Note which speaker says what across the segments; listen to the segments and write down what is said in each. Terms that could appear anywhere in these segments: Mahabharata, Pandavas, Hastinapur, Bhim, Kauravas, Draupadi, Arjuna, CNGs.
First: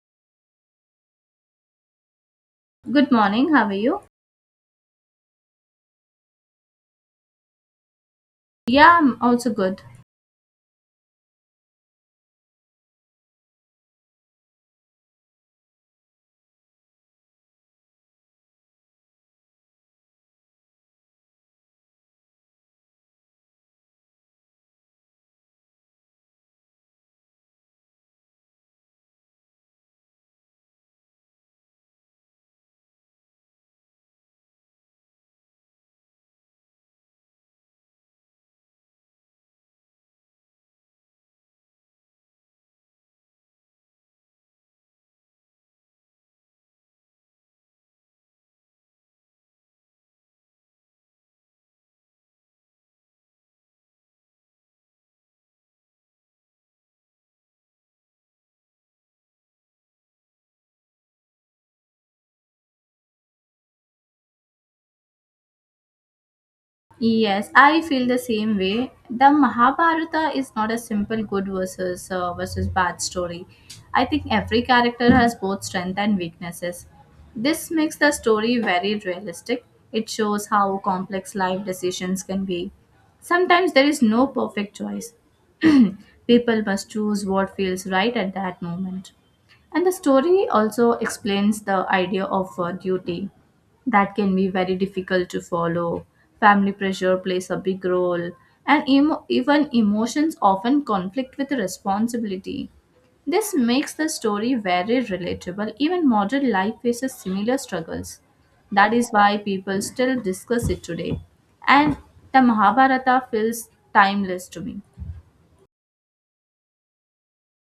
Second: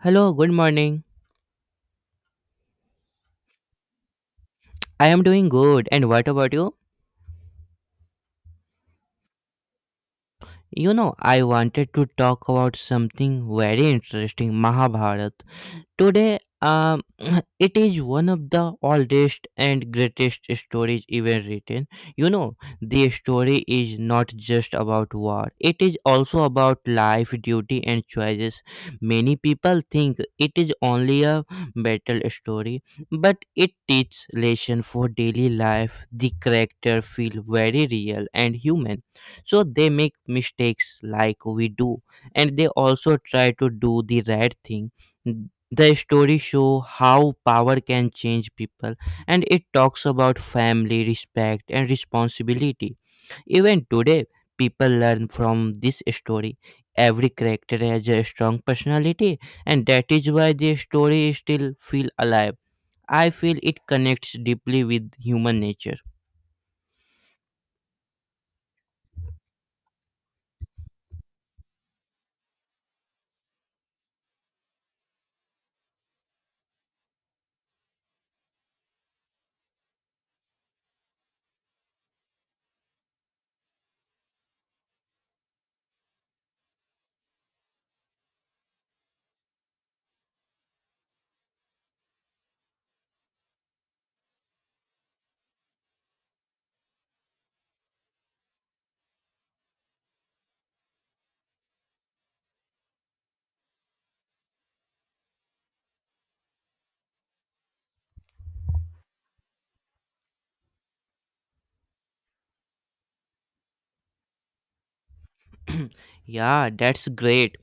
Speaker 1: Hello, good morning.
Speaker 2: Good morning, how are you?
Speaker 1: I am doing good, and what about you?
Speaker 2: Yeah, I'm also good.
Speaker 1: You know, I wanted to talk about something very interesting Mahabharata. Today, it is one of the oldest and greatest stories ever written. You know, the story is not just about war, it is also about life, duty, and choices. Many people think it is only a battle story, but it teaches lesson for daily life. The character feel very real and human, so they make mistakes like we do, and they also try to do the right thing. The story show how power can change people, and it talks about family, respect and responsibility. Even today, people learn from this story. Every character has a strong personality, and that is why the story still feel alive. I feel it connects deeply with human nature.
Speaker 2: Yes, I feel the same way. The Mahabharata is not a simple good versus versus bad story. I think every character has both strength and weaknesses. This makes the story very realistic. It shows how complex life decisions can be. Sometimes there is no perfect choice. People must choose what feels right at that moment. And the story also explains the idea of duty that can be very difficult to follow. Family pressure plays a big role, and even emotions often conflict with responsibility. This makes the story very relatable. Even modern life faces similar struggles. That is why people still discuss it today. And the Mahabharata feels timeless to me.
Speaker 1: Yeah, that's great.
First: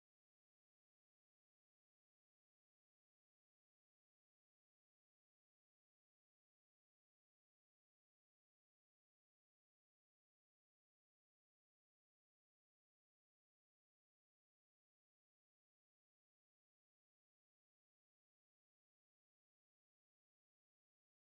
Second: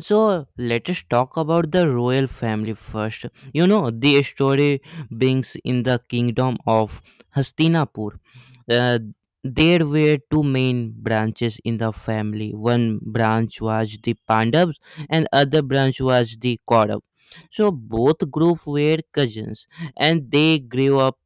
Speaker 1: So let us talk about the royal family first. You know, the story brings in the kingdom of Hastinapur. Uh, there were two main branches in the family. One branch was the Pandavas, and other branch was the Kauravas. So both group were cousins, and they grew up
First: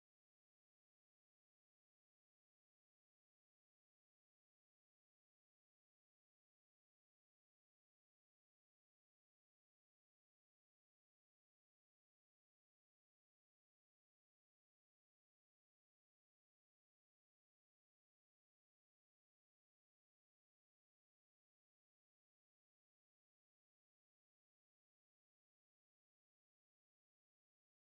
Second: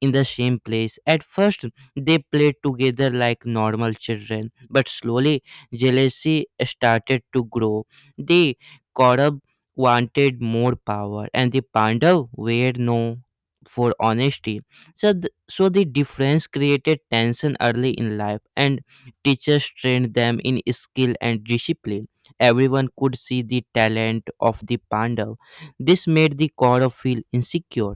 Speaker 1: in the same place. At first, they played together like normal children, but slowly, jealousy started to grow. The Kaurav wanted more power, and the Pandav were no for honesty. So, so the difference created tension early in life, and teachers trained them in skill and discipline. Everyone could see the talent of the Pandav. This made the Kaurav feel insecure,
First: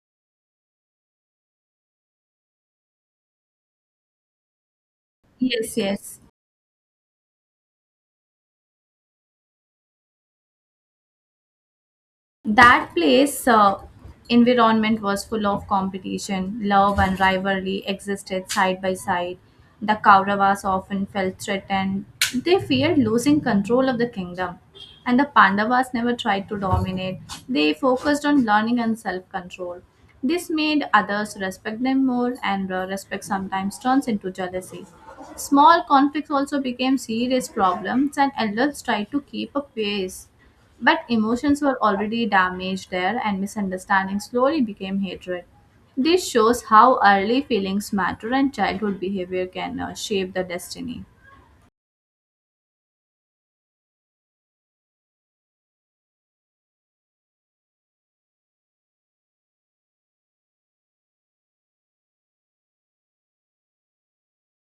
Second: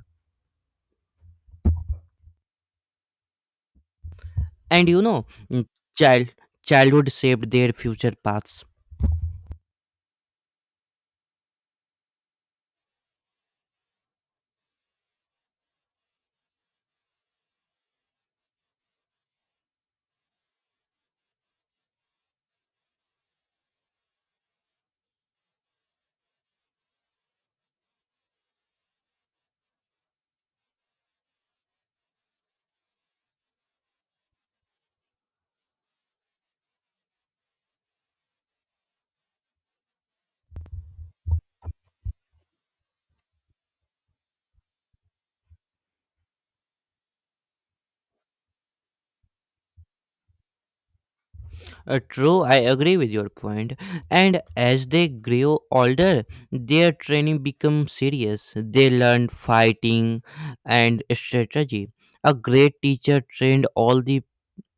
Speaker 1: and mm,
Speaker 2: Yes, yes.
Speaker 1: child childhood shaped their future paths.
Speaker 2: That place environment was full of competition. Love and rivalry existed side by side. The Kauravas often felt threatened. They feared losing control of the kingdom. And the Pandavas never tried to dominate. They focused on learning and self control. This made others respect them more, and respect sometimes turns into jealousy. Small conflicts also became serious problems, and elders tried to keep a pace. But emotions were already damaged there, and misunderstanding slowly became hatred. This shows how early feelings matter and childhood behavior can shape the destiny.
Speaker 1: True, I agree with your point. And as they grew older, their training became serious. They learned fighting and strategy. A great teacher trained all the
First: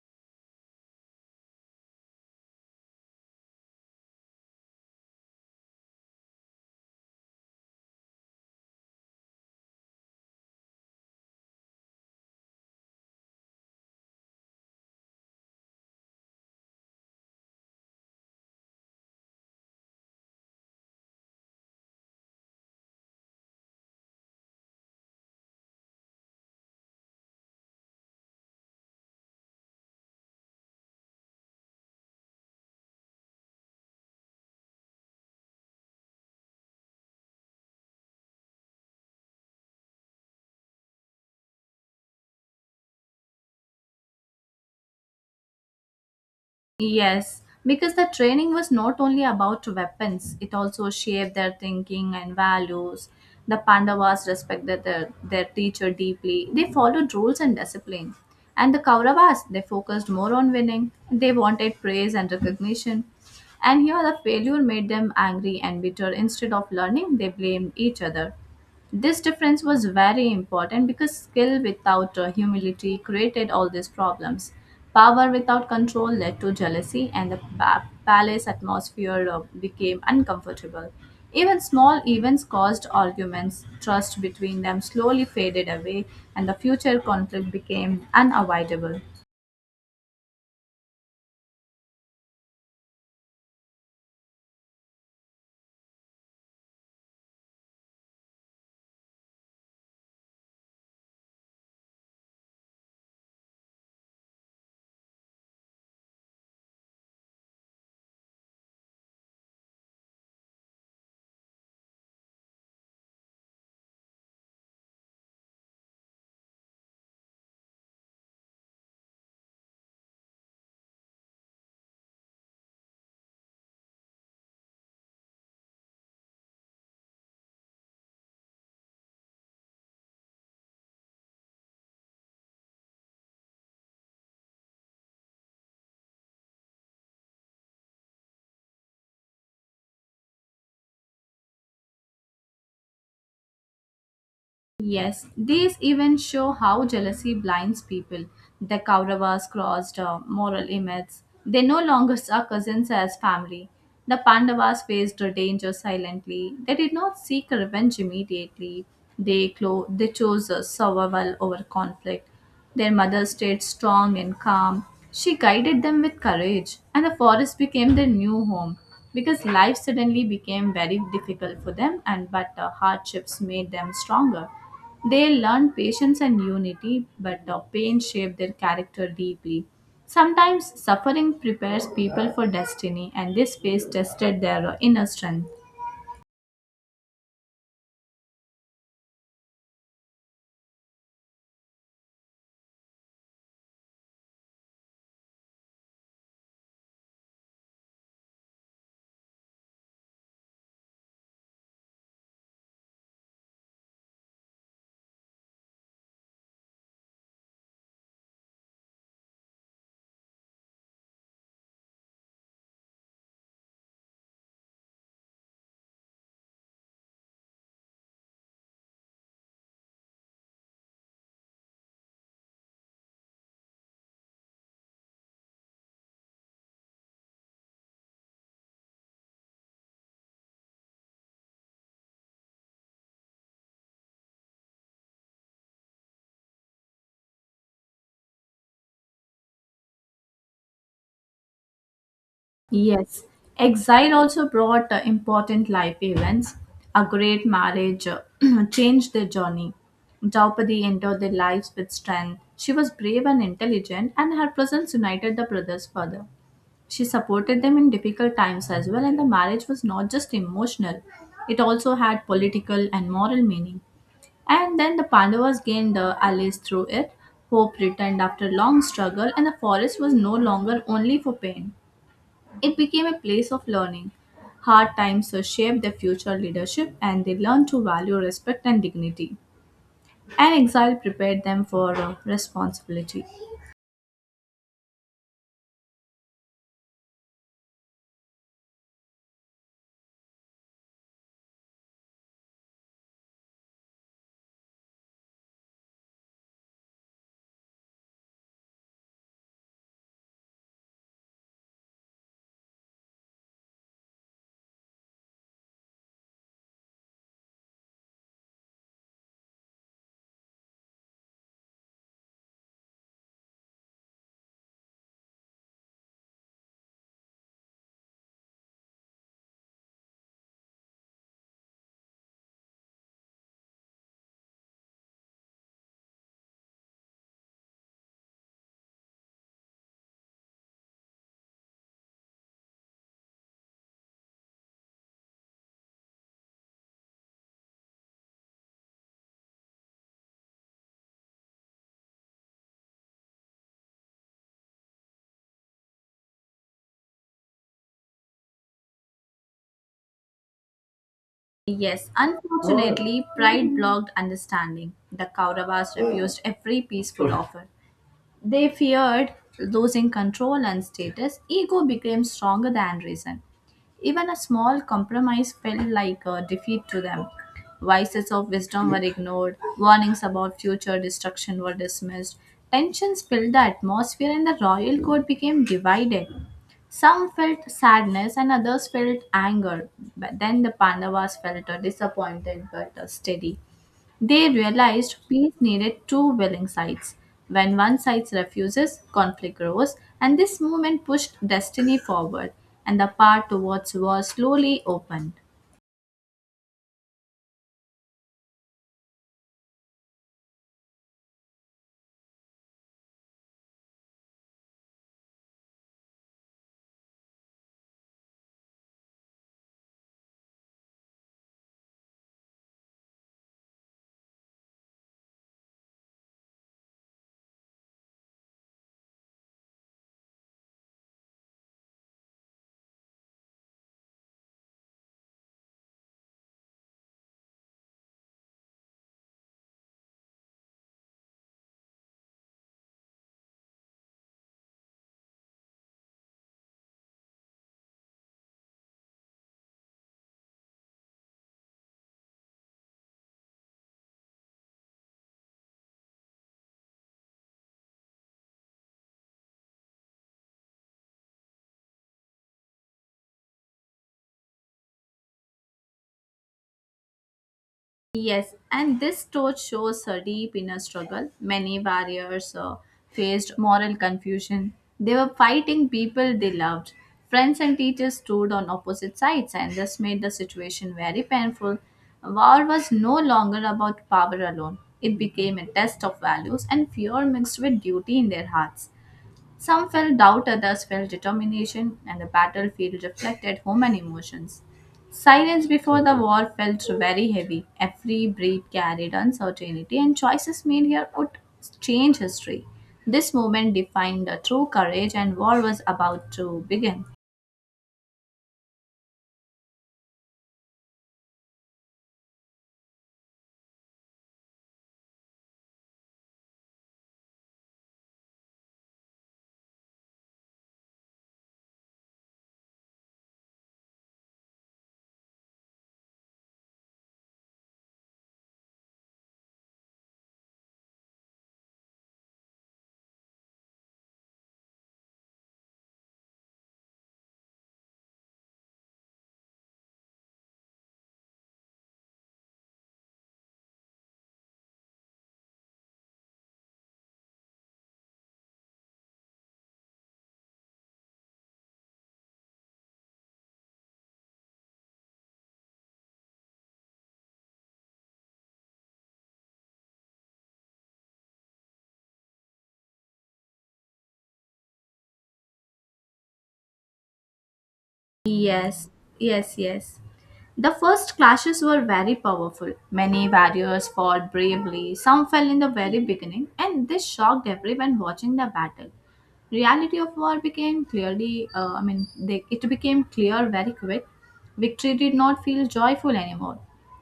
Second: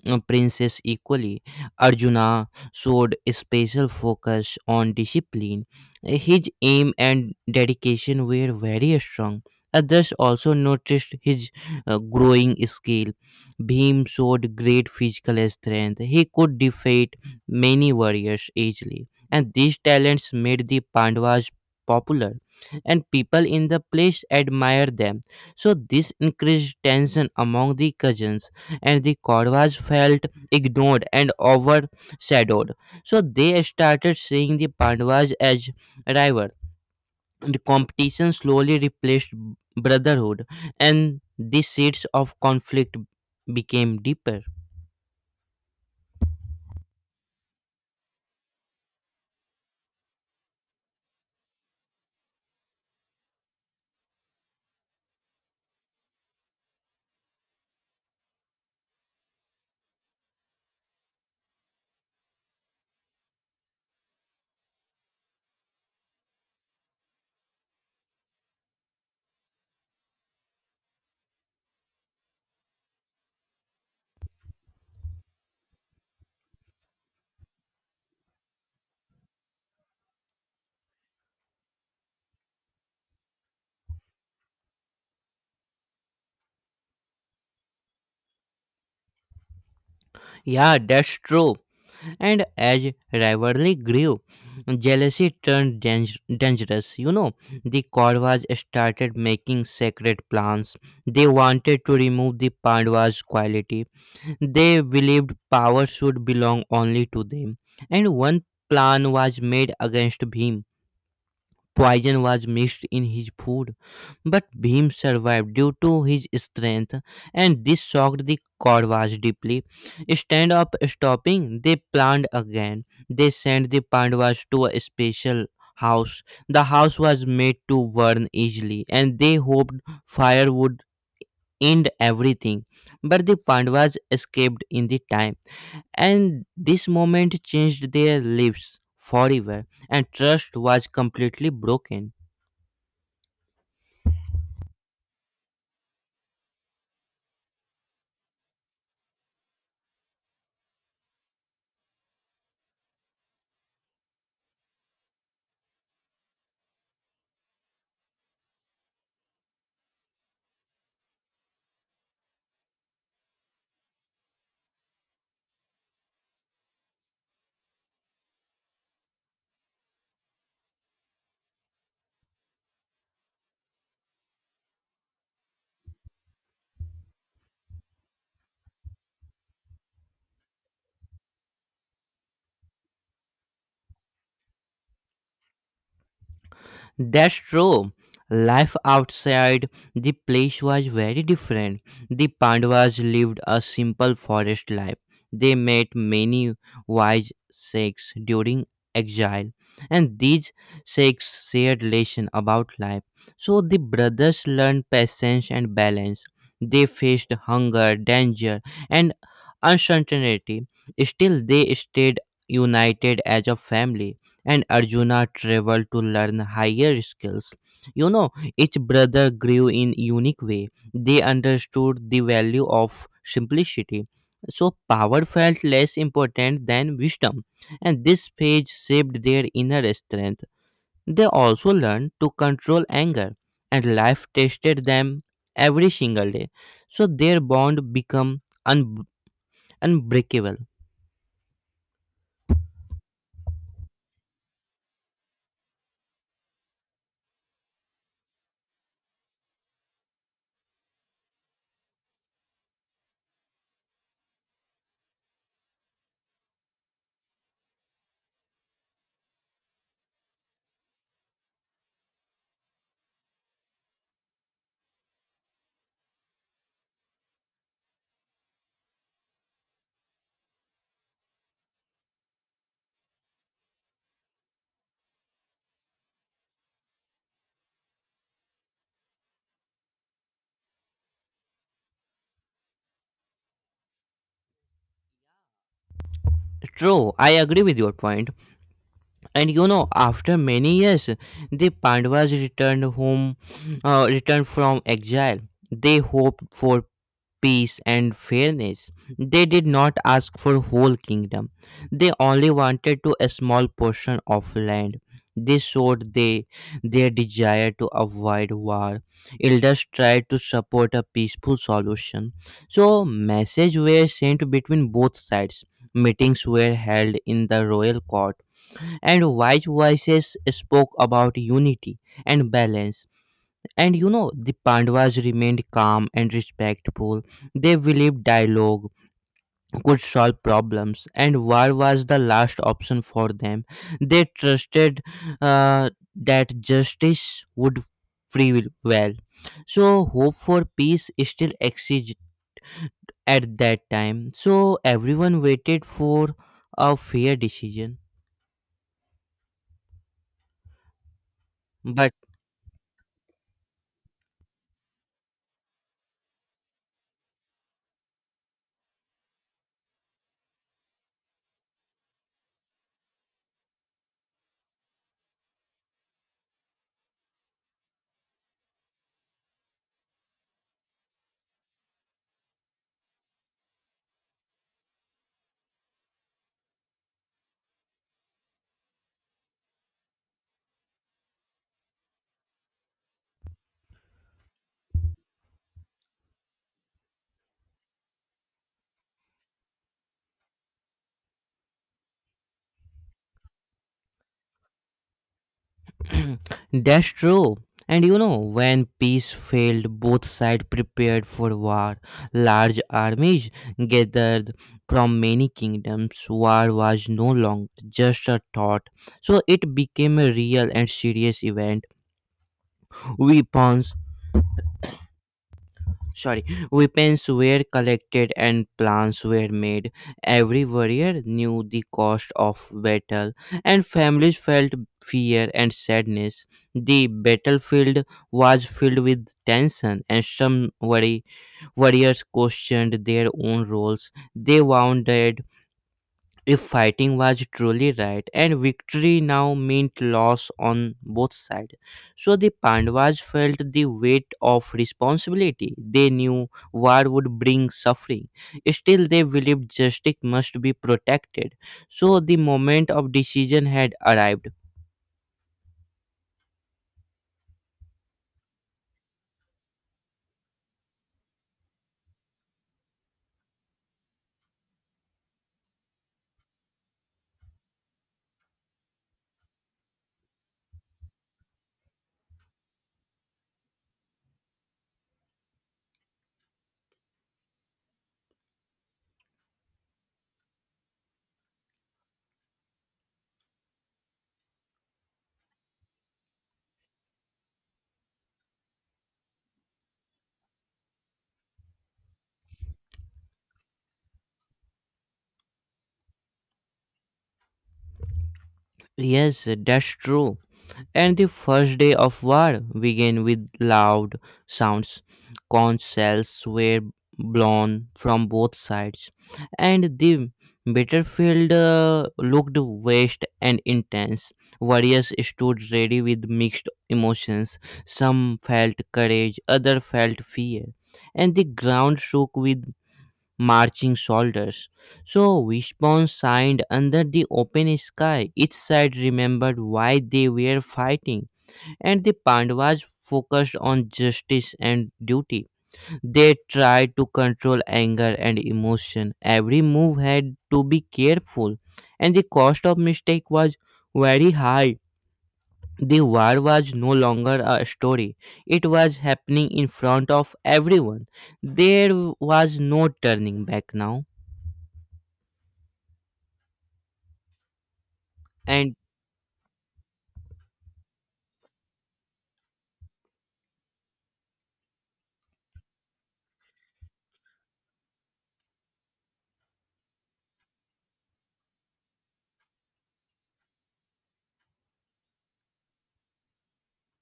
Speaker 1: princes equally. Arjuna showed special focus on discipline. His aim and dedication were very strong. Others also noticed his growing skill. Bhim showed great physical strength. He could defeat many warriors easily. And these talents made the Pandavas popular, and people in the place admired them. So, this increased tension among the cousins, and the Korvas felt ignored and overshadowed. So they started seeing the Pandavas as rivals. The competition slowly replaced brotherhood, and the seeds of conflict became deeper.
Speaker 2: Yes, because the training was not only about weapons, it also shaped their thinking and values. The Pandavas respected their teacher deeply. They followed rules and discipline. And the Kauravas, they focused more on winning. They wanted praise and recognition. And here the failure made them angry and bitter. Instead of learning, they blamed each other. This difference was very important because skill without humility created all these problems. Power without control led to jealousy, and the palace atmosphere became uncomfortable. Even small events caused arguments, trust between them slowly faded away, and the future conflict became unavoidable.
Speaker 1: Yeah, that's true. And as rivalry grew, jealousy turned dangerous. You know, the Kauravas started making sacred plans. They wanted to remove the Pandavas' quality. They believed power should belong only to them, and one plan was made against Bhim. Poison was mixed in his food, but Bhim survived due to his strength, and this shocked the Kauravas deeply. Instead of stopping, they planned again. They sent the Pandavas to a special house. The house was made to burn easily, and they hoped fire would end everything. But the Pandavas escaped in the time, and this moment changed their lives forever, and trust was completely broken.
Speaker 2: Yes, these events show how jealousy blinds people. The Kauravas crossed moral limits. They no longer saw cousins as family. The Pandavas faced the danger silently. They did not seek revenge immediately. They chose survival over conflict. Their mother stayed strong and calm. She guided them with courage, and the forest became their new home because life suddenly became very difficult for them and but the hardships made them stronger. They learned patience and unity, but the pain shaped their character deeply. Sometimes suffering prepares people for destiny, and this phase tested their inner strength.
Speaker 1: That's true. Life outside the place was very different. The Pandavas lived a simple forest life. They made many wise sages during exile, and these sages shared lessons about life. So the brothers learned patience and balance. They faced hunger, danger, and uncertainty. Still, they stayed united as a family, and Arjuna traveled to learn higher skills. You know, each brother grew in unique way. They understood the value of simplicity. So power felt less important than wisdom, and this phase shaped their inner strength. They also learned to control anger, and life tested them every single day. So their bond became unbreakable.
Speaker 2: Yes, exile also brought important life events. A great marriage changed their journey. Draupadi entered their lives with strength. She was brave and intelligent, and her presence united the brothers further. She supported them in difficult times as well, and the marriage was not just emotional, it also had political and moral meaning. And then the Pandavas gained allies through it. Hope returned after long struggle, and the forest was no longer only for pain. It became a place of learning. Hard times shaped their future leadership and they learned to value respect and dignity. And exile prepared them for responsibility.
Speaker 1: True, I agree with your point. And you know, after many years, the pandavas returned home, returned from exile. They hoped for peace and fairness. They did not ask for whole kingdom. They only wanted to a small portion of land. This showed they their desire to avoid war. Elders tried to support a peaceful solution, so messages were sent between both sides. Meetings were held in the royal court, and wise voices spoke about unity and balance. And you know, the Pandavas remained calm and respectful. They believed dialogue could solve problems, and war was the last option for them. They trusted that justice would prevail well. So, hope for peace still exists at that time. So, everyone waited for a fair decision.
Speaker 2: Yes,
Speaker 1: But
Speaker 2: unfortunately, pride blocked understanding. The Kauravas refused every peaceful offer. They feared losing control and status. Ego became stronger than reason. Even a small compromise felt like a defeat to them. Vices of wisdom were ignored, warnings about future destruction were dismissed. Tensions filled the atmosphere, and the royal court became divided. Some felt sadness, and others felt anger. But then the Pandavas felt disappointed but steady. They realized peace needed two willing sides. When one side refuses, conflict grows, and this movement pushed destiny forward, and the path towards war slowly opened.
Speaker 1: that's true. And you know, when peace failed, both sides prepared for war. Large armies gathered from many kingdoms. War was no longer just a thought, so it became a real and serious event. Weapons sorry weapons were collected and plans were made. Every warrior knew the cost of battle, and families felt fear and sadness. The battlefield was filled with tension and some worry. Warriors questioned their own roles. They wondered if fighting was truly right, and victory now meant loss on both sides. So the Pandavas felt the weight of responsibility. They knew war would bring suffering. Still, they believed justice must be protected. So the moment of decision had arrived.
Speaker 2: Yes, and this story shows her deep inner struggle. Many warriors faced moral confusion. They were fighting people they loved. Friends and teachers stood on opposite sides, and this made the situation very painful. War was no longer about power alone, it became a test of values and fear mixed with duty in their hearts. Some felt doubt, others felt determination, and the battlefield reflected human emotions. Silence before the war felt very heavy. Every breath carried uncertainty, and choices made here would change history. This moment defined the true courage, and war was about to begin.
Speaker 1: Yes, that's true. And the first day of war began with loud sounds. Conch shells were blown from both sides, and the battlefield looked vast and intense. Warriors stood ready with mixed emotions. Some felt courage, others felt fear, and the ground shook with marching soldiers. So Wishbone signed under the open sky. Each side remembered why they were fighting, and the Pandavas focused on justice and duty. They tried to control anger and emotion. Every move had to be careful, and the cost of mistake was very high. The war was no longer a story. It was happening in front of everyone. There was no turning back now. And
Speaker 2: Yes, yes, yes. The first clashes were very powerful. Many warriors fought bravely, some fell in the very beginning, and this shocked everyone watching the battle. Reality of war became clearly, it became clear very quick. Victory did not feel joyful anymore.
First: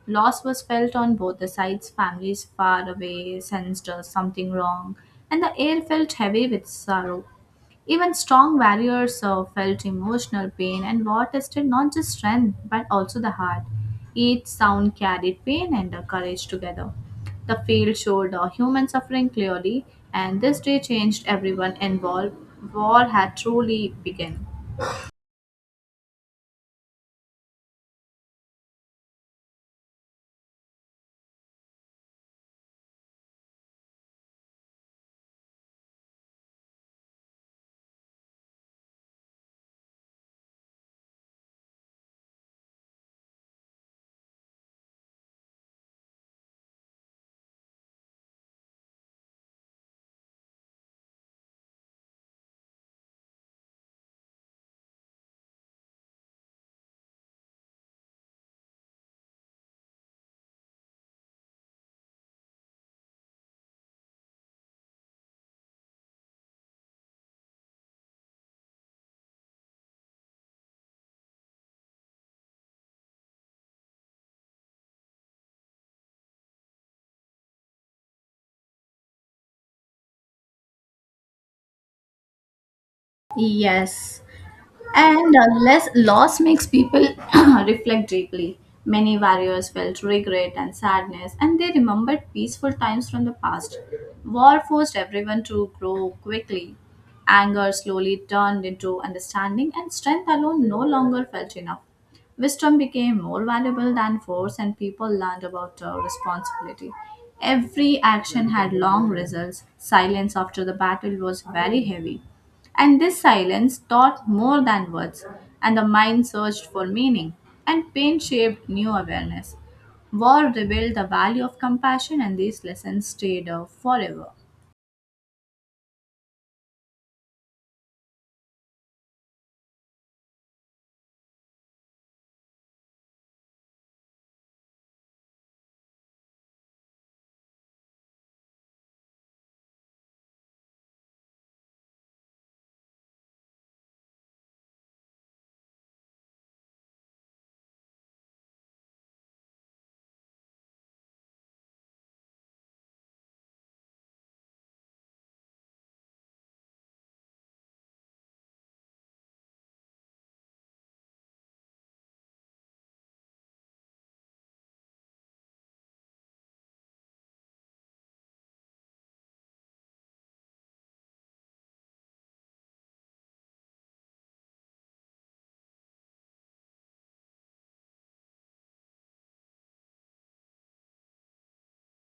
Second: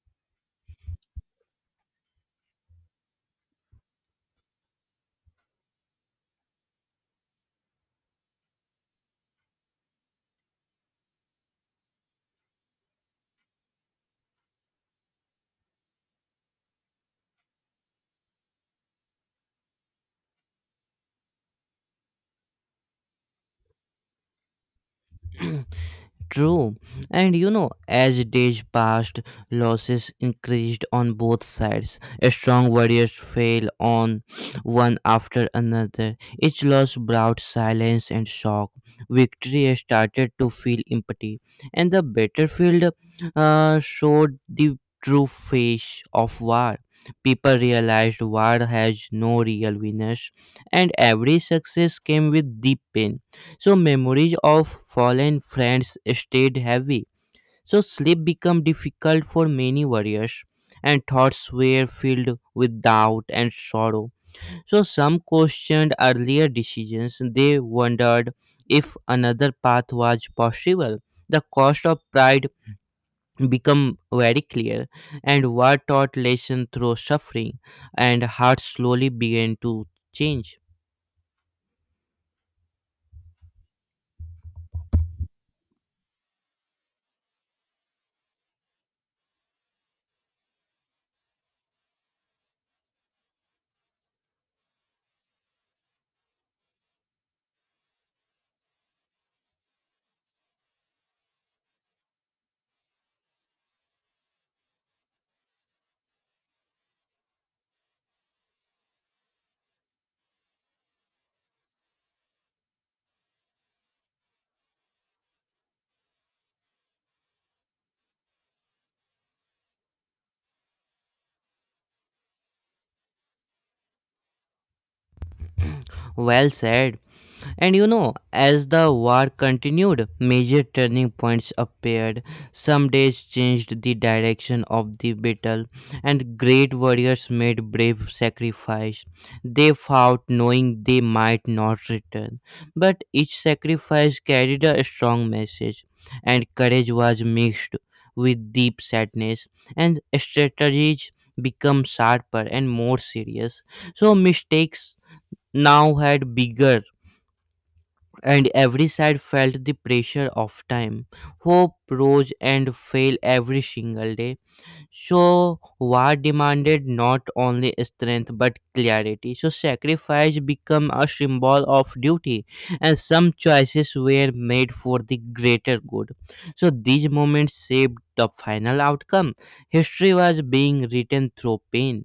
Speaker 2: Loss was felt on both the sides, families far away sensed something wrong, and the air felt heavy with sorrow. Even strong warriors felt emotional pain, and war tested not just strength but also the heart. Each sound carried pain and courage together. The field showed human suffering clearly, and this day changed everyone involved. War had truly begun.
Speaker 1: True. And you know, as days passed, losses increased on both sides. Strong warriors fell on one after another. Each loss brought silence and shock. Victory started to feel empty, and the battlefield showed the true face of war. People realized war has no real winners, and every success came with deep pain. So memories of fallen friends stayed heavy. So sleep became difficult for many warriors, and thoughts were filled with doubt and sorrow. So some questioned earlier decisions. They wondered if another path was possible. The cost of pride became very clear, and war taught lesson through suffering, and hearts slowly began to change.
Speaker 2: Yes. And less loss makes people reflect deeply. Many warriors felt regret and sadness, and they remembered peaceful times from the past. War forced everyone to grow quickly. Anger slowly turned into understanding, and strength alone no longer felt enough. Wisdom became more valuable than force, and people learned about responsibility. Every action had long results. Silence after the battle was very heavy. And this silence taught more than words, and the mind searched for meaning, and pain shaped new awareness. War revealed the value of compassion, and these lessons stayed forever.
Speaker 1: Well said. And you know, as the war continued, major turning points appeared. Some days changed the direction of the battle, and great warriors made brave sacrifice. They fought knowing they might not return, but each sacrifice carried a strong message, and courage was mixed with deep sadness, and strategies became sharper and more serious. So mistakes now had bigger, and every side felt the pressure of time. Hope rose and fell every single day. So, war demanded not only strength but clarity. So, sacrifice became a symbol of duty, and some choices were made for the greater good. So, these moments shaped the final outcome. History was being written through pain.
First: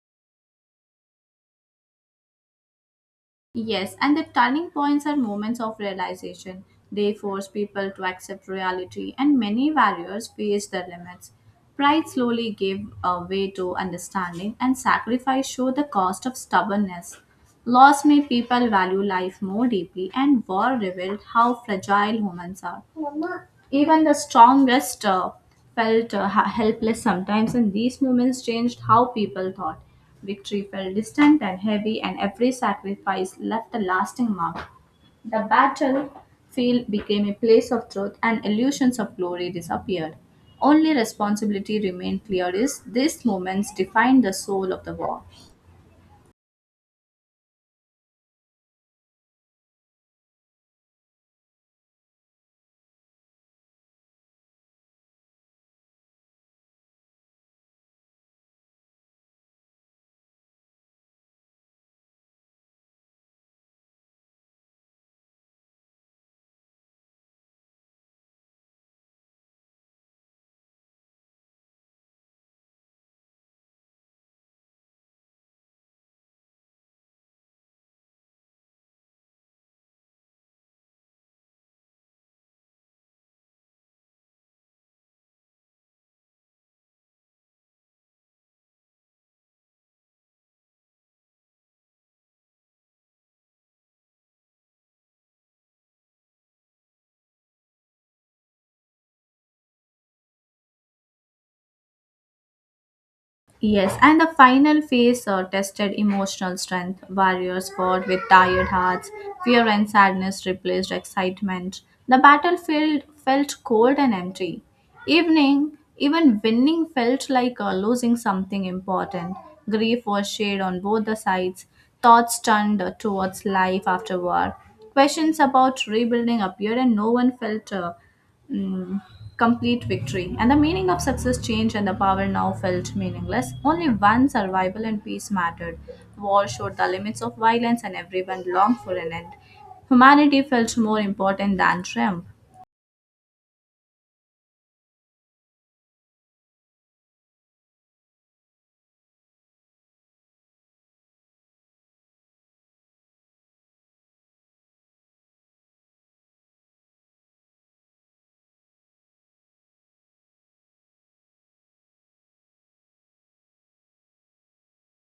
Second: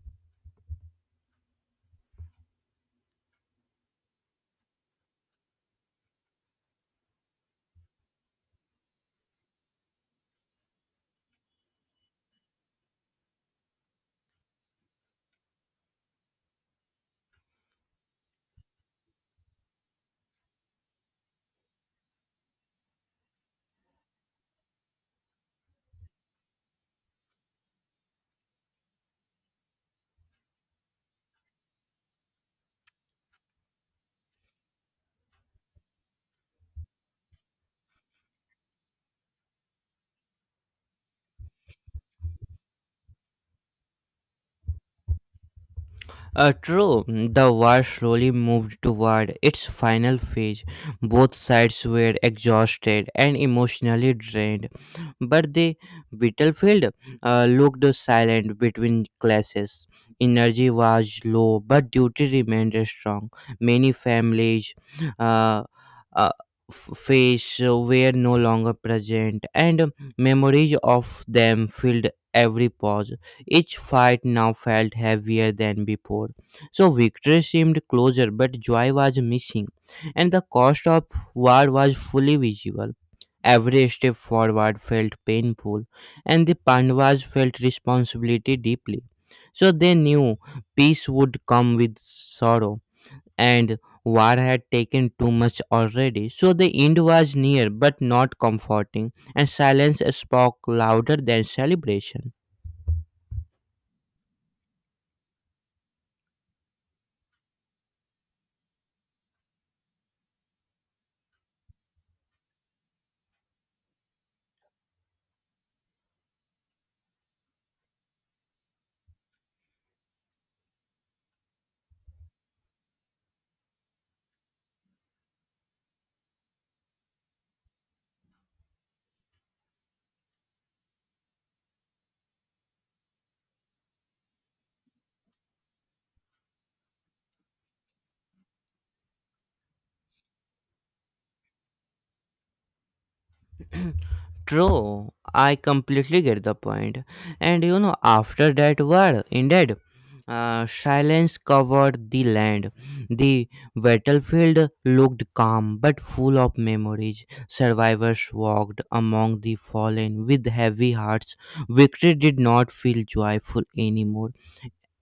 Speaker 2: Yes, and the turning points are moments of realization. They force people to accept reality, and many warriors face their limits. Pride slowly gave way to understanding, and sacrifice showed the cost of stubbornness. Loss made people value life more deeply, and war revealed how fragile humans are. Even the strongest felt helpless sometimes, and these moments changed how people thought. Victory felt distant and heavy, and every sacrifice left a lasting mark. The battlefield became a place of truth, and illusions of glory disappeared. Only responsibility remained clear is these moments defined the soul of the war.
Speaker 1: True, the war slowly moved toward its final phase. Both sides were exhausted and emotionally drained, but the battlefield looked silent between classes. Energy was low, but duty remained strong. Many families uh, uh, face were no longer present, and memories of them filled every pause. Each fight now felt heavier than before. So victory seemed closer, but joy was missing, and the cost of war was fully visible. Every step forward felt painful, and the Pandavas felt responsibility deeply. So they knew peace would come with sorrow, and war had taken too much already. So the end was near, but not comforting, and silence spoke louder than celebration.
Speaker 2: Yes, and the final phase tested emotional strength. Warriors fought with tired hearts, fear and sadness replaced excitement. The battlefield felt cold and empty. Even winning felt like losing something important. Grief was shared on both the sides. Thoughts turned towards life after war. Questions about rebuilding appeared, and no one felt mm, complete victory, and the meaning of success changed, and the power now felt meaningless. Only one survival and peace mattered. War showed the limits of violence, and everyone longed for an end. Humanity felt more important than triumph.
Speaker 1: True, I completely get the point. And you know, after that war ended, silence covered the land. The battlefield looked calm but full of memories. Survivors walked among the fallen with heavy hearts. Victory did not feel joyful anymore.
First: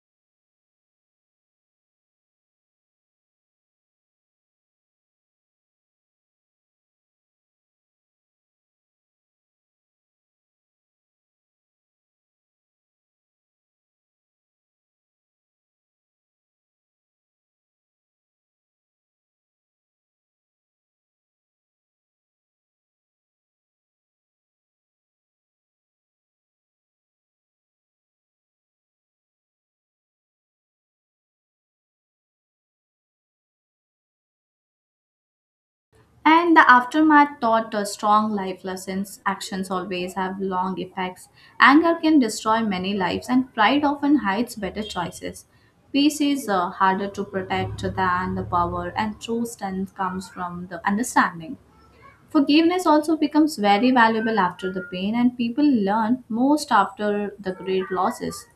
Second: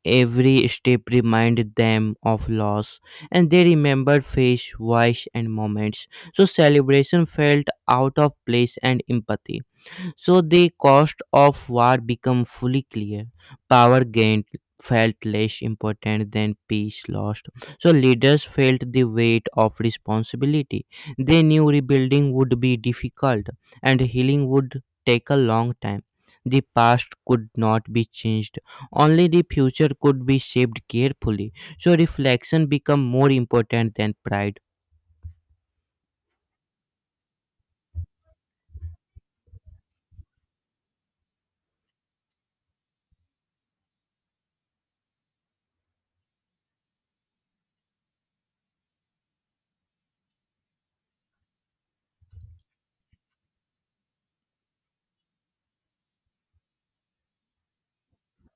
Speaker 1: Every step reminded them of loss, and they remembered face, voice, and moments. So celebration felt out of place and empathy, so the cost of war became fully clear. Power gained felt less important than peace lost. So leaders felt the weight of responsibility. They knew rebuilding would be difficult and healing would take a long time. The past could not be changed. Only the future could be shaped carefully. So reflection became more important than pride.
Speaker 2: And the aftermath taught us strong life lessons. Actions always have long effects. Anger can destroy many lives, and pride often hides better choices. Peace is harder to protect than the power, and true strength comes from the understanding. Forgiveness also becomes very valuable after the pain, and people learn most after the great losses.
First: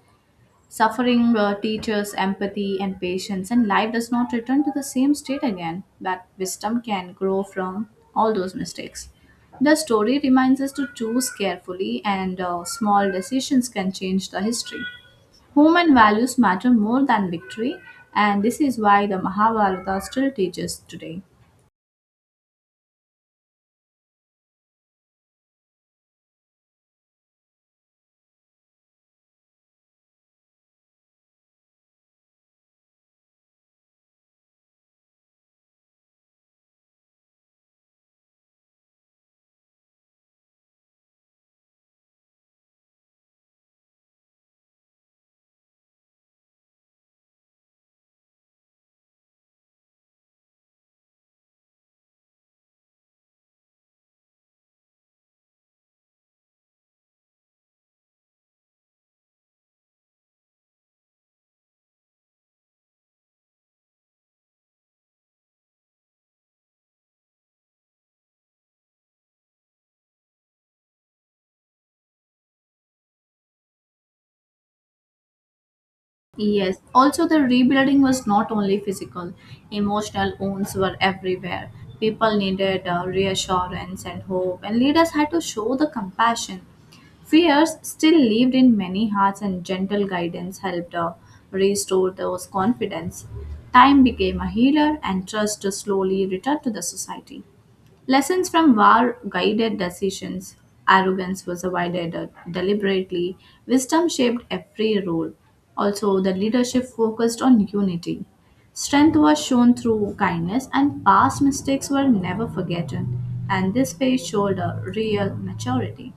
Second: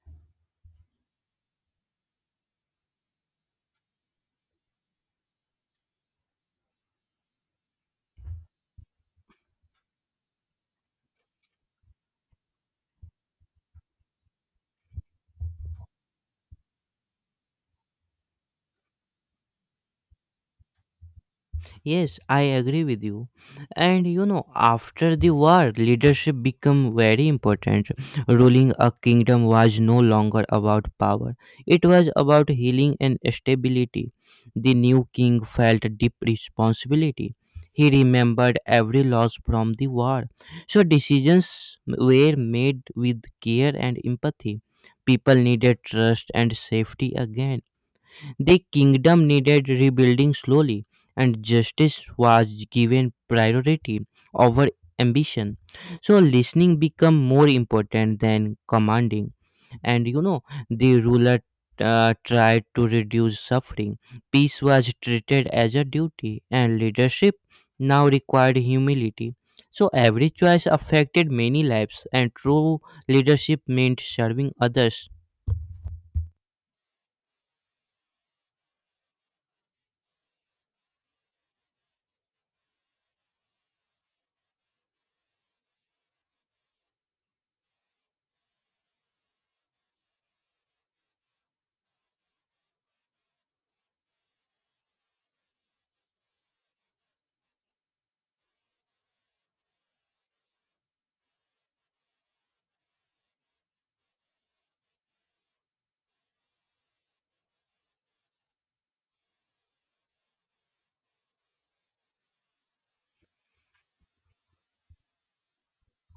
Speaker 2: Suffering teaches empathy and patience, and life does not return to the same state again. That wisdom can grow from all those mistakes. The story reminds us to choose carefully, and small decisions can change the history. Human values matter more than victory, and this is why the Mahabharata still teaches today.
Speaker 1: Yes, I agree with you. And you know, after the war, leadership became very important. Ruling a kingdom was no longer about power. It was about healing and stability. The new king felt deep responsibility. He remembered every loss from the war. So decisions were made with care and empathy. People needed trust and safety again. The kingdom needed rebuilding slowly, and justice was given priority over ambition. So, listening became more important than commanding. And you know, the ruler tried to reduce suffering. Peace was treated as a duty, and leadership now required humility. So, every choice affected many lives, and true leadership meant serving others.
Speaker 2: Yes, also the rebuilding was not only physical, emotional wounds were everywhere. People needed reassurance and hope, and leaders had to show the compassion. Fears still lived in many hearts, and gentle guidance helped restore those confidence. Time became a healer, and trust slowly returned to the society. Lessons from war guided decisions. Arrogance was avoided deliberately. Wisdom shaped every role. Also, the leadership focused on unity. Strength was shown through kindness, and past mistakes were never forgotten. And this phase showed a real maturity.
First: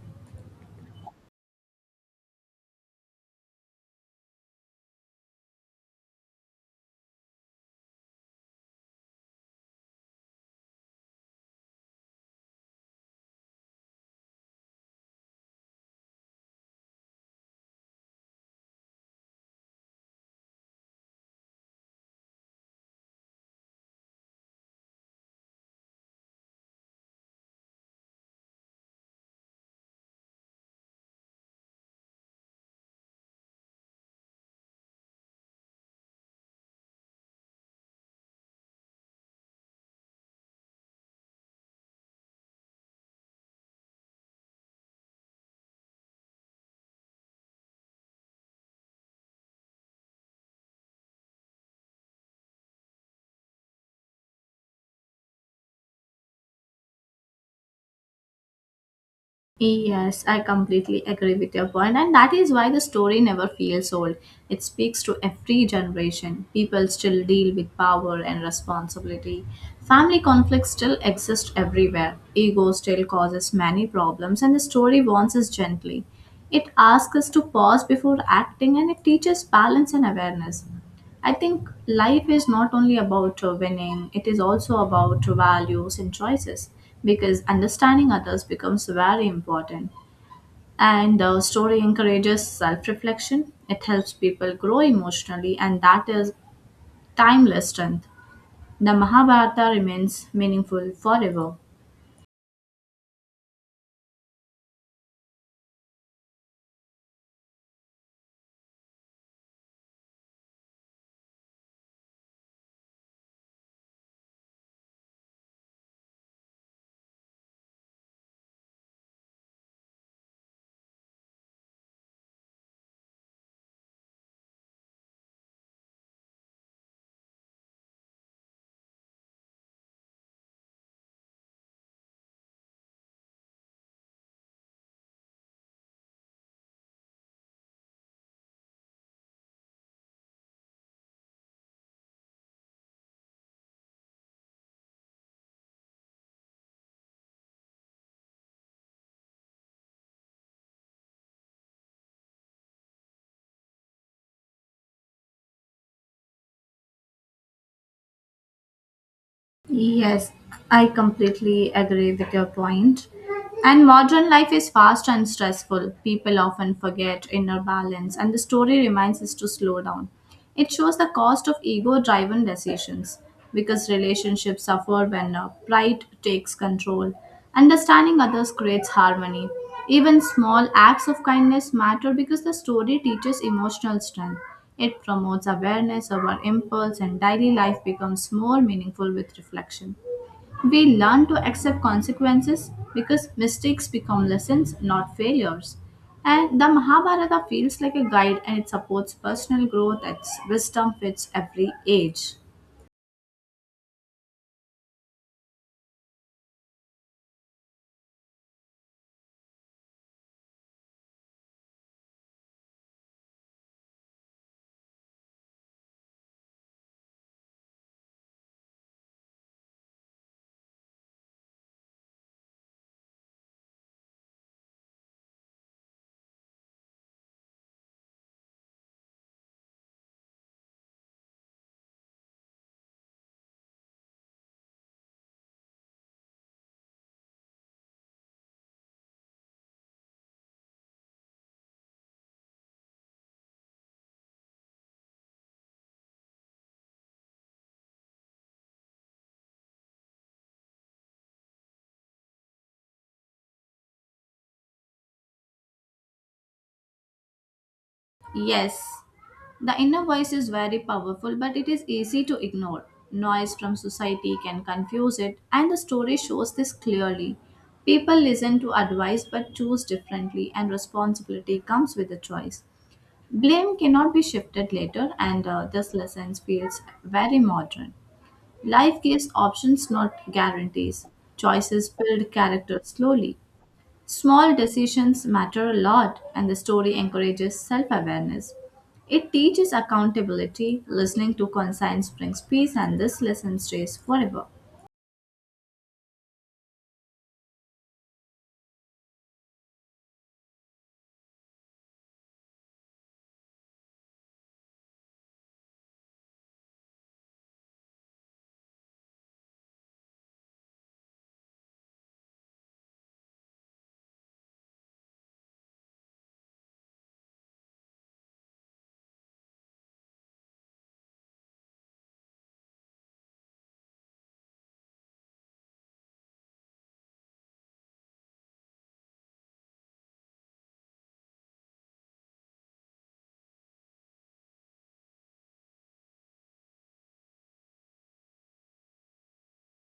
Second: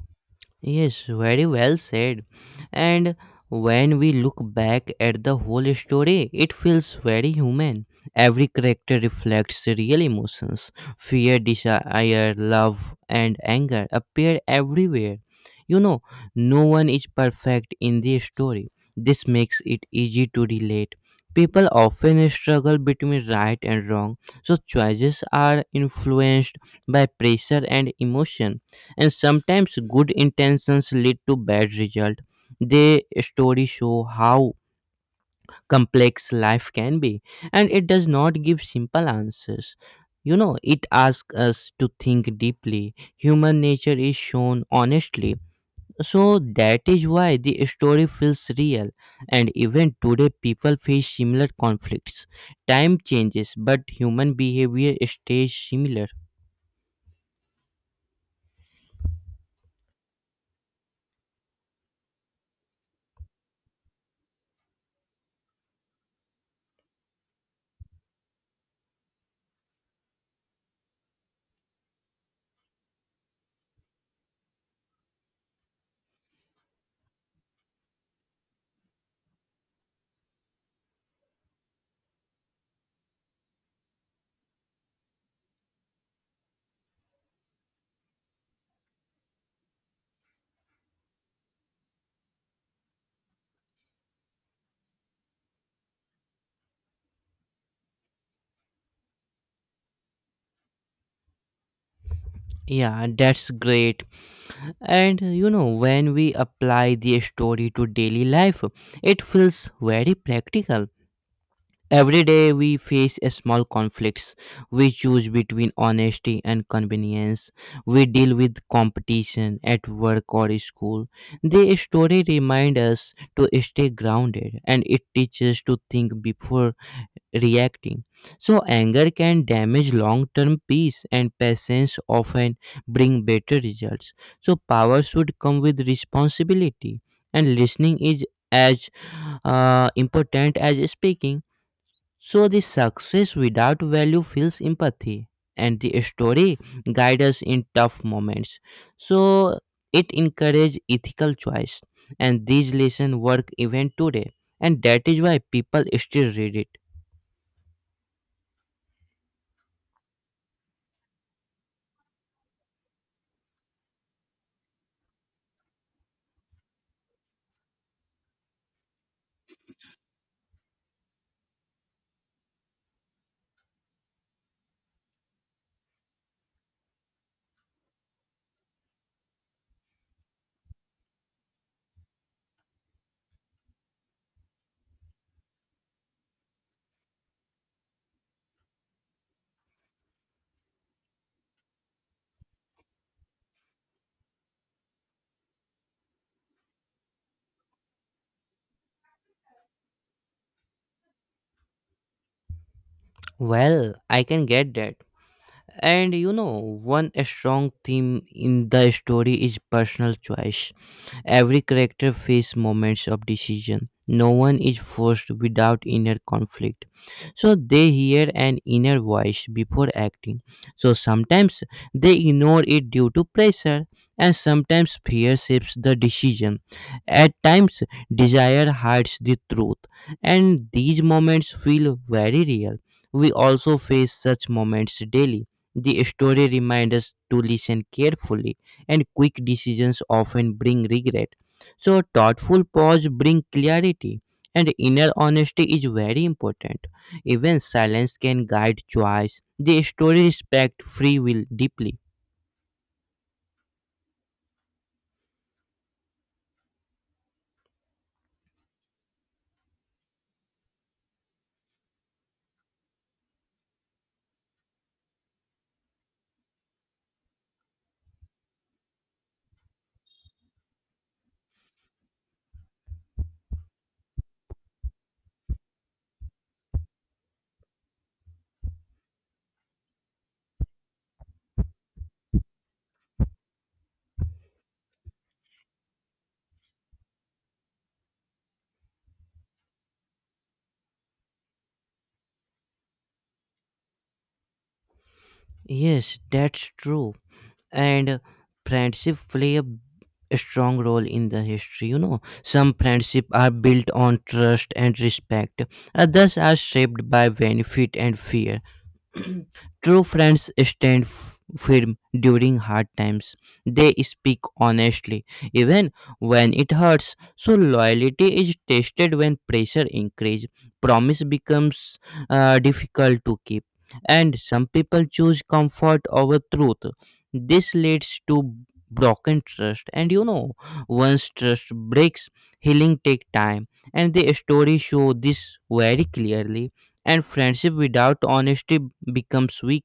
Speaker 1: Yes, very well said. And when we look back at the whole story, it feels very human. Every character reflects real emotions. Fear, desire, love, and anger appear everywhere. You know, no one is perfect in the story. This makes it easy to relate. People often struggle between right and wrong, so choices are influenced by pressure and emotion, and sometimes good intentions lead to bad result. Their stories show how complex life can be, and it does not give simple answers. You know, it asks us to think deeply. Human nature is shown honestly, so that is why the story feels real, and even today people face similar conflicts. Time changes but human behavior stays similar.
Speaker 2: Yes, I completely agree with your point, and that is why the story never feels old. It speaks to every generation. People still deal with power and responsibility. Family conflicts still exist everywhere. Ego still causes many problems, and the story warns us gently. It asks us to pause before acting and it teaches balance and awareness. I think life is not only about winning, it is also about values and choices because understanding others becomes very important. And the story encourages self reflection, it helps people grow emotionally, and that is timeless strength. The Mahabharata remains meaningful forever.
Speaker 1: Yeah, that's great. And you know, when we apply the story to daily life, it feels very practical. Every day we face a small conflicts. We choose between honesty and convenience. We deal with competition at work or school. The story reminds us to stay grounded, and it teaches to think before reacting. So, anger can damage long term peace, and patience often bring better results. So, power should come with responsibility, and listening is as important as speaking. So, the success without value feels empathy, and the story guides us in tough moments. So, it encourages ethical choice, and these lessons work even today, and that is why people still read it.
Speaker 2: Yes, I completely agree with your point. And modern life is fast and stressful. People often forget inner balance, and the story reminds us to slow down. It shows the cost of ego driven decisions because relationships suffer when pride takes control. Understanding others creates harmony. Even small acts of kindness matter because the story teaches emotional strength. It promotes awareness of our impulse, and daily life becomes more meaningful with reflection. We learn to accept consequences because mistakes become lessons, not failures. And the Mahabharata feels like a guide and it supports personal growth as wisdom fits every age.
Speaker 1: Well, I can get that. And you know, one strong theme in the story is personal choice. Every character faces moments of decision. No one is forced without inner conflict. So they hear an inner voice before acting. So sometimes they ignore it due to pressure, and sometimes fear shapes the decision. At times, desire hides the truth, and these moments feel very real. We also face such moments daily. The story reminds us to listen carefully, and quick decisions often bring regret. So, a thoughtful pause bring clarity, and inner honesty is very important. Even silence can guide choice. The story respect free will deeply.
Speaker 2: Yes, the inner voice is very powerful, but it is easy to ignore. Noise from society can confuse it, and the story shows this clearly. People listen to advice but choose differently, and responsibility comes with the choice. Blame cannot be shifted later, and this lesson feels very modern. Life gives options, not guarantees. Choices build character slowly. Small decisions matter a lot, and the story encourages self awareness. It teaches accountability, listening to conscience brings peace, and this lesson stays forever.
Speaker 1: Yes, that's true. And friendship play a b- a strong role in the history. You know, some friendship are built on trust and respect, others are shaped by benefit and fear. True friends stand f- firm during hard times. They speak honestly, even when it hurts. So loyalty is tested when pressure increases. Promise becomes difficult to keep, and some people choose comfort over truth. This leads to broken trust, and you know, once trust breaks, healing take time, and the story show this very clearly. And friendship without honesty becomes weak,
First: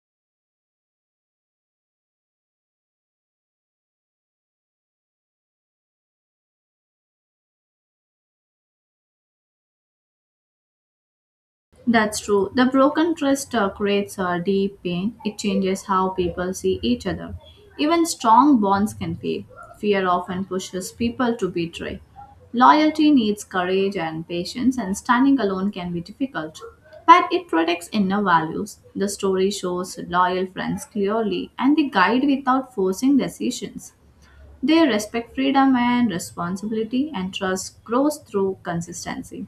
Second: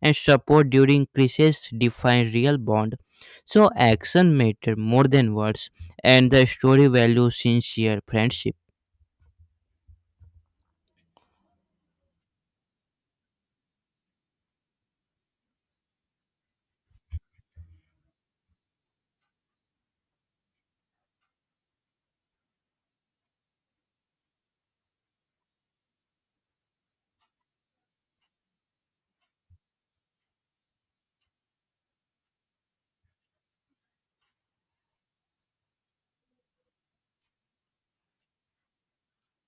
Speaker 1: and support during crisis defines real bond. So action matter more than words, and the story values sincere friendship.
Speaker 2: That's true. The broken trust creates a deep pain. It changes how people see each other. Even strong bonds can fail. Fear often pushes people to betray. Loyalty needs courage and patience, and standing alone can be difficult. But it protects inner values. The story shows loyal friends clearly, and they guide without forcing decisions. They respect freedom and responsibility, and trust grows through consistency.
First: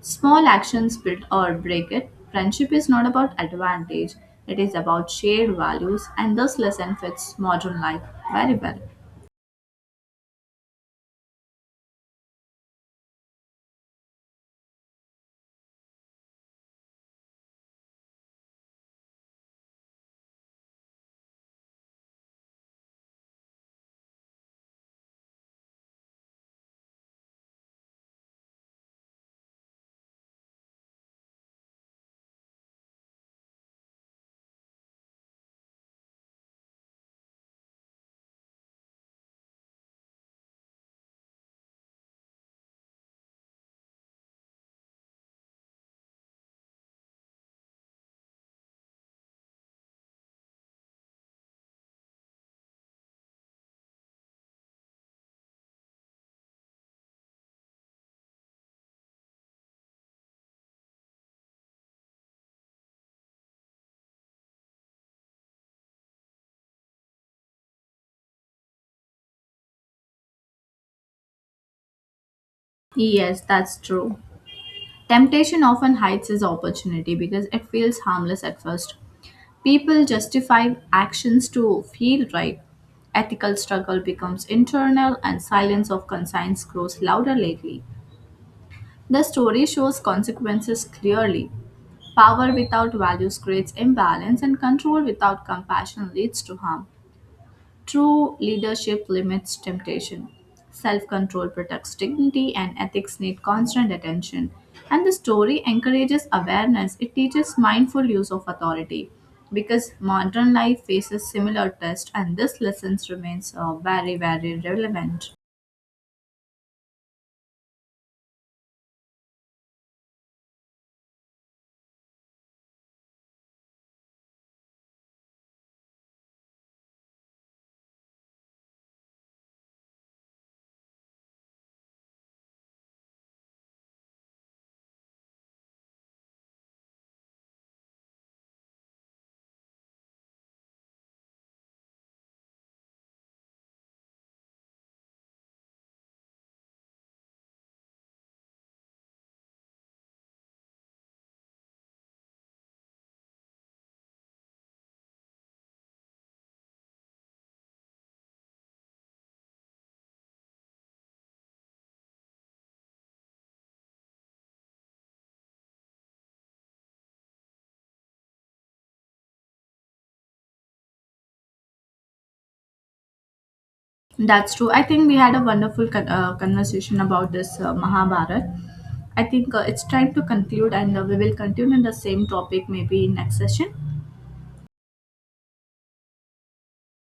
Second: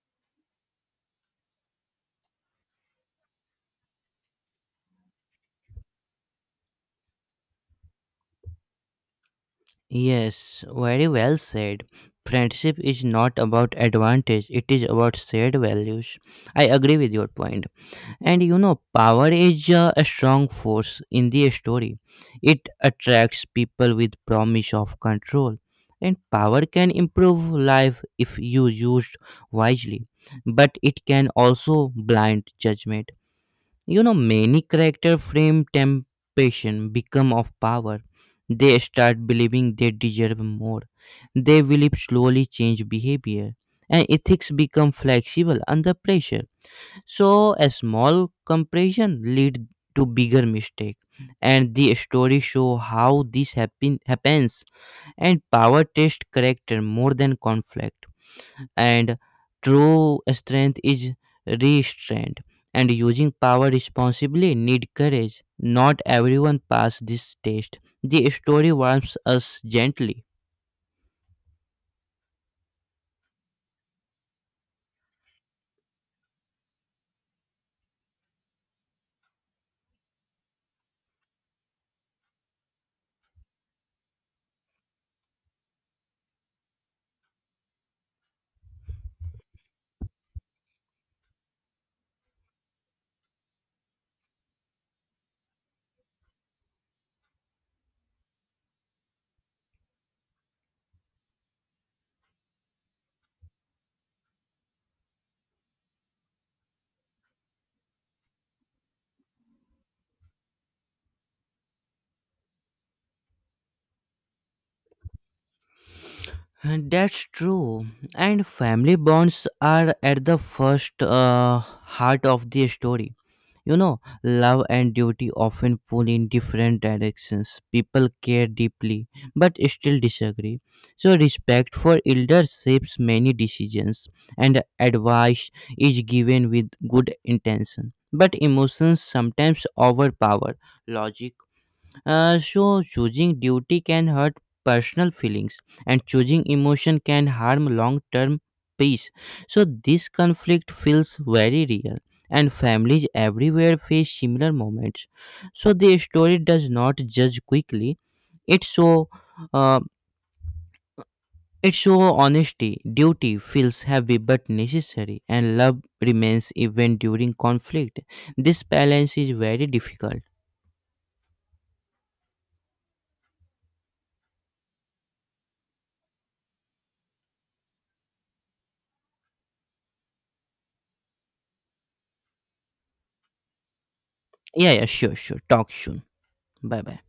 Speaker 2: Small actions build or break it. Friendship is not about advantage, it is about shared values, and this lesson fits modern life very well.
Speaker 1: Yes, very well said. Friendship is not about advantage, it is about shared values. I agree with your point. And you know, power is a strong force in the story. It attracts people with promise of control. And power can improve life if you used wisely, but it can also blind judgment. You know, many character frame temptation become of power. They start believing they deserve more. They believe slowly change behavior, and ethics become flexible under pressure. So a small compression lead to bigger mistake, and the story show how this happens. And power test character more than conflict, and true strength is restraint. And using power responsibly need courage. Not everyone pass this test. The story warms us gently.
Speaker 2: Yes, that's true. Temptation often hides its opportunity because it feels harmless at first. People justify actions to feel right. Ethical struggle becomes internal, and silence of conscience grows louder lately. The story shows consequences clearly. Power without values creates imbalance, and control without compassion leads to harm. True leadership limits temptation. Self control protects dignity, and ethics need constant attention. And the story encourages awareness, it teaches mindful use of authority because modern life faces similar tests, and this lesson remains very, very relevant.
Speaker 1: And that's true. And family bonds are at the first heart of the story. You know, love and duty often pull in different directions. People care deeply, but still disagree. So, respect for elders shapes many decisions, and advice is given with good intention. But emotions sometimes overpower logic, so choosing duty can hurt personal feelings, and choosing emotion can harm long-term peace. So this conflict feels very real, and families everywhere face similar moments. So the story does not judge quickly. It so uh, it show honesty. Duty feels heavy but necessary, and love remains even during conflict. This balance is very difficult.
Speaker 2: That's true. I think we had a wonderful conversation about this Mahabharat. I think it's time to conclude, and we will continue the same topic maybe in next session.
Speaker 1: Yeah, yeah, sure, sure. Talk soon. Bye bye.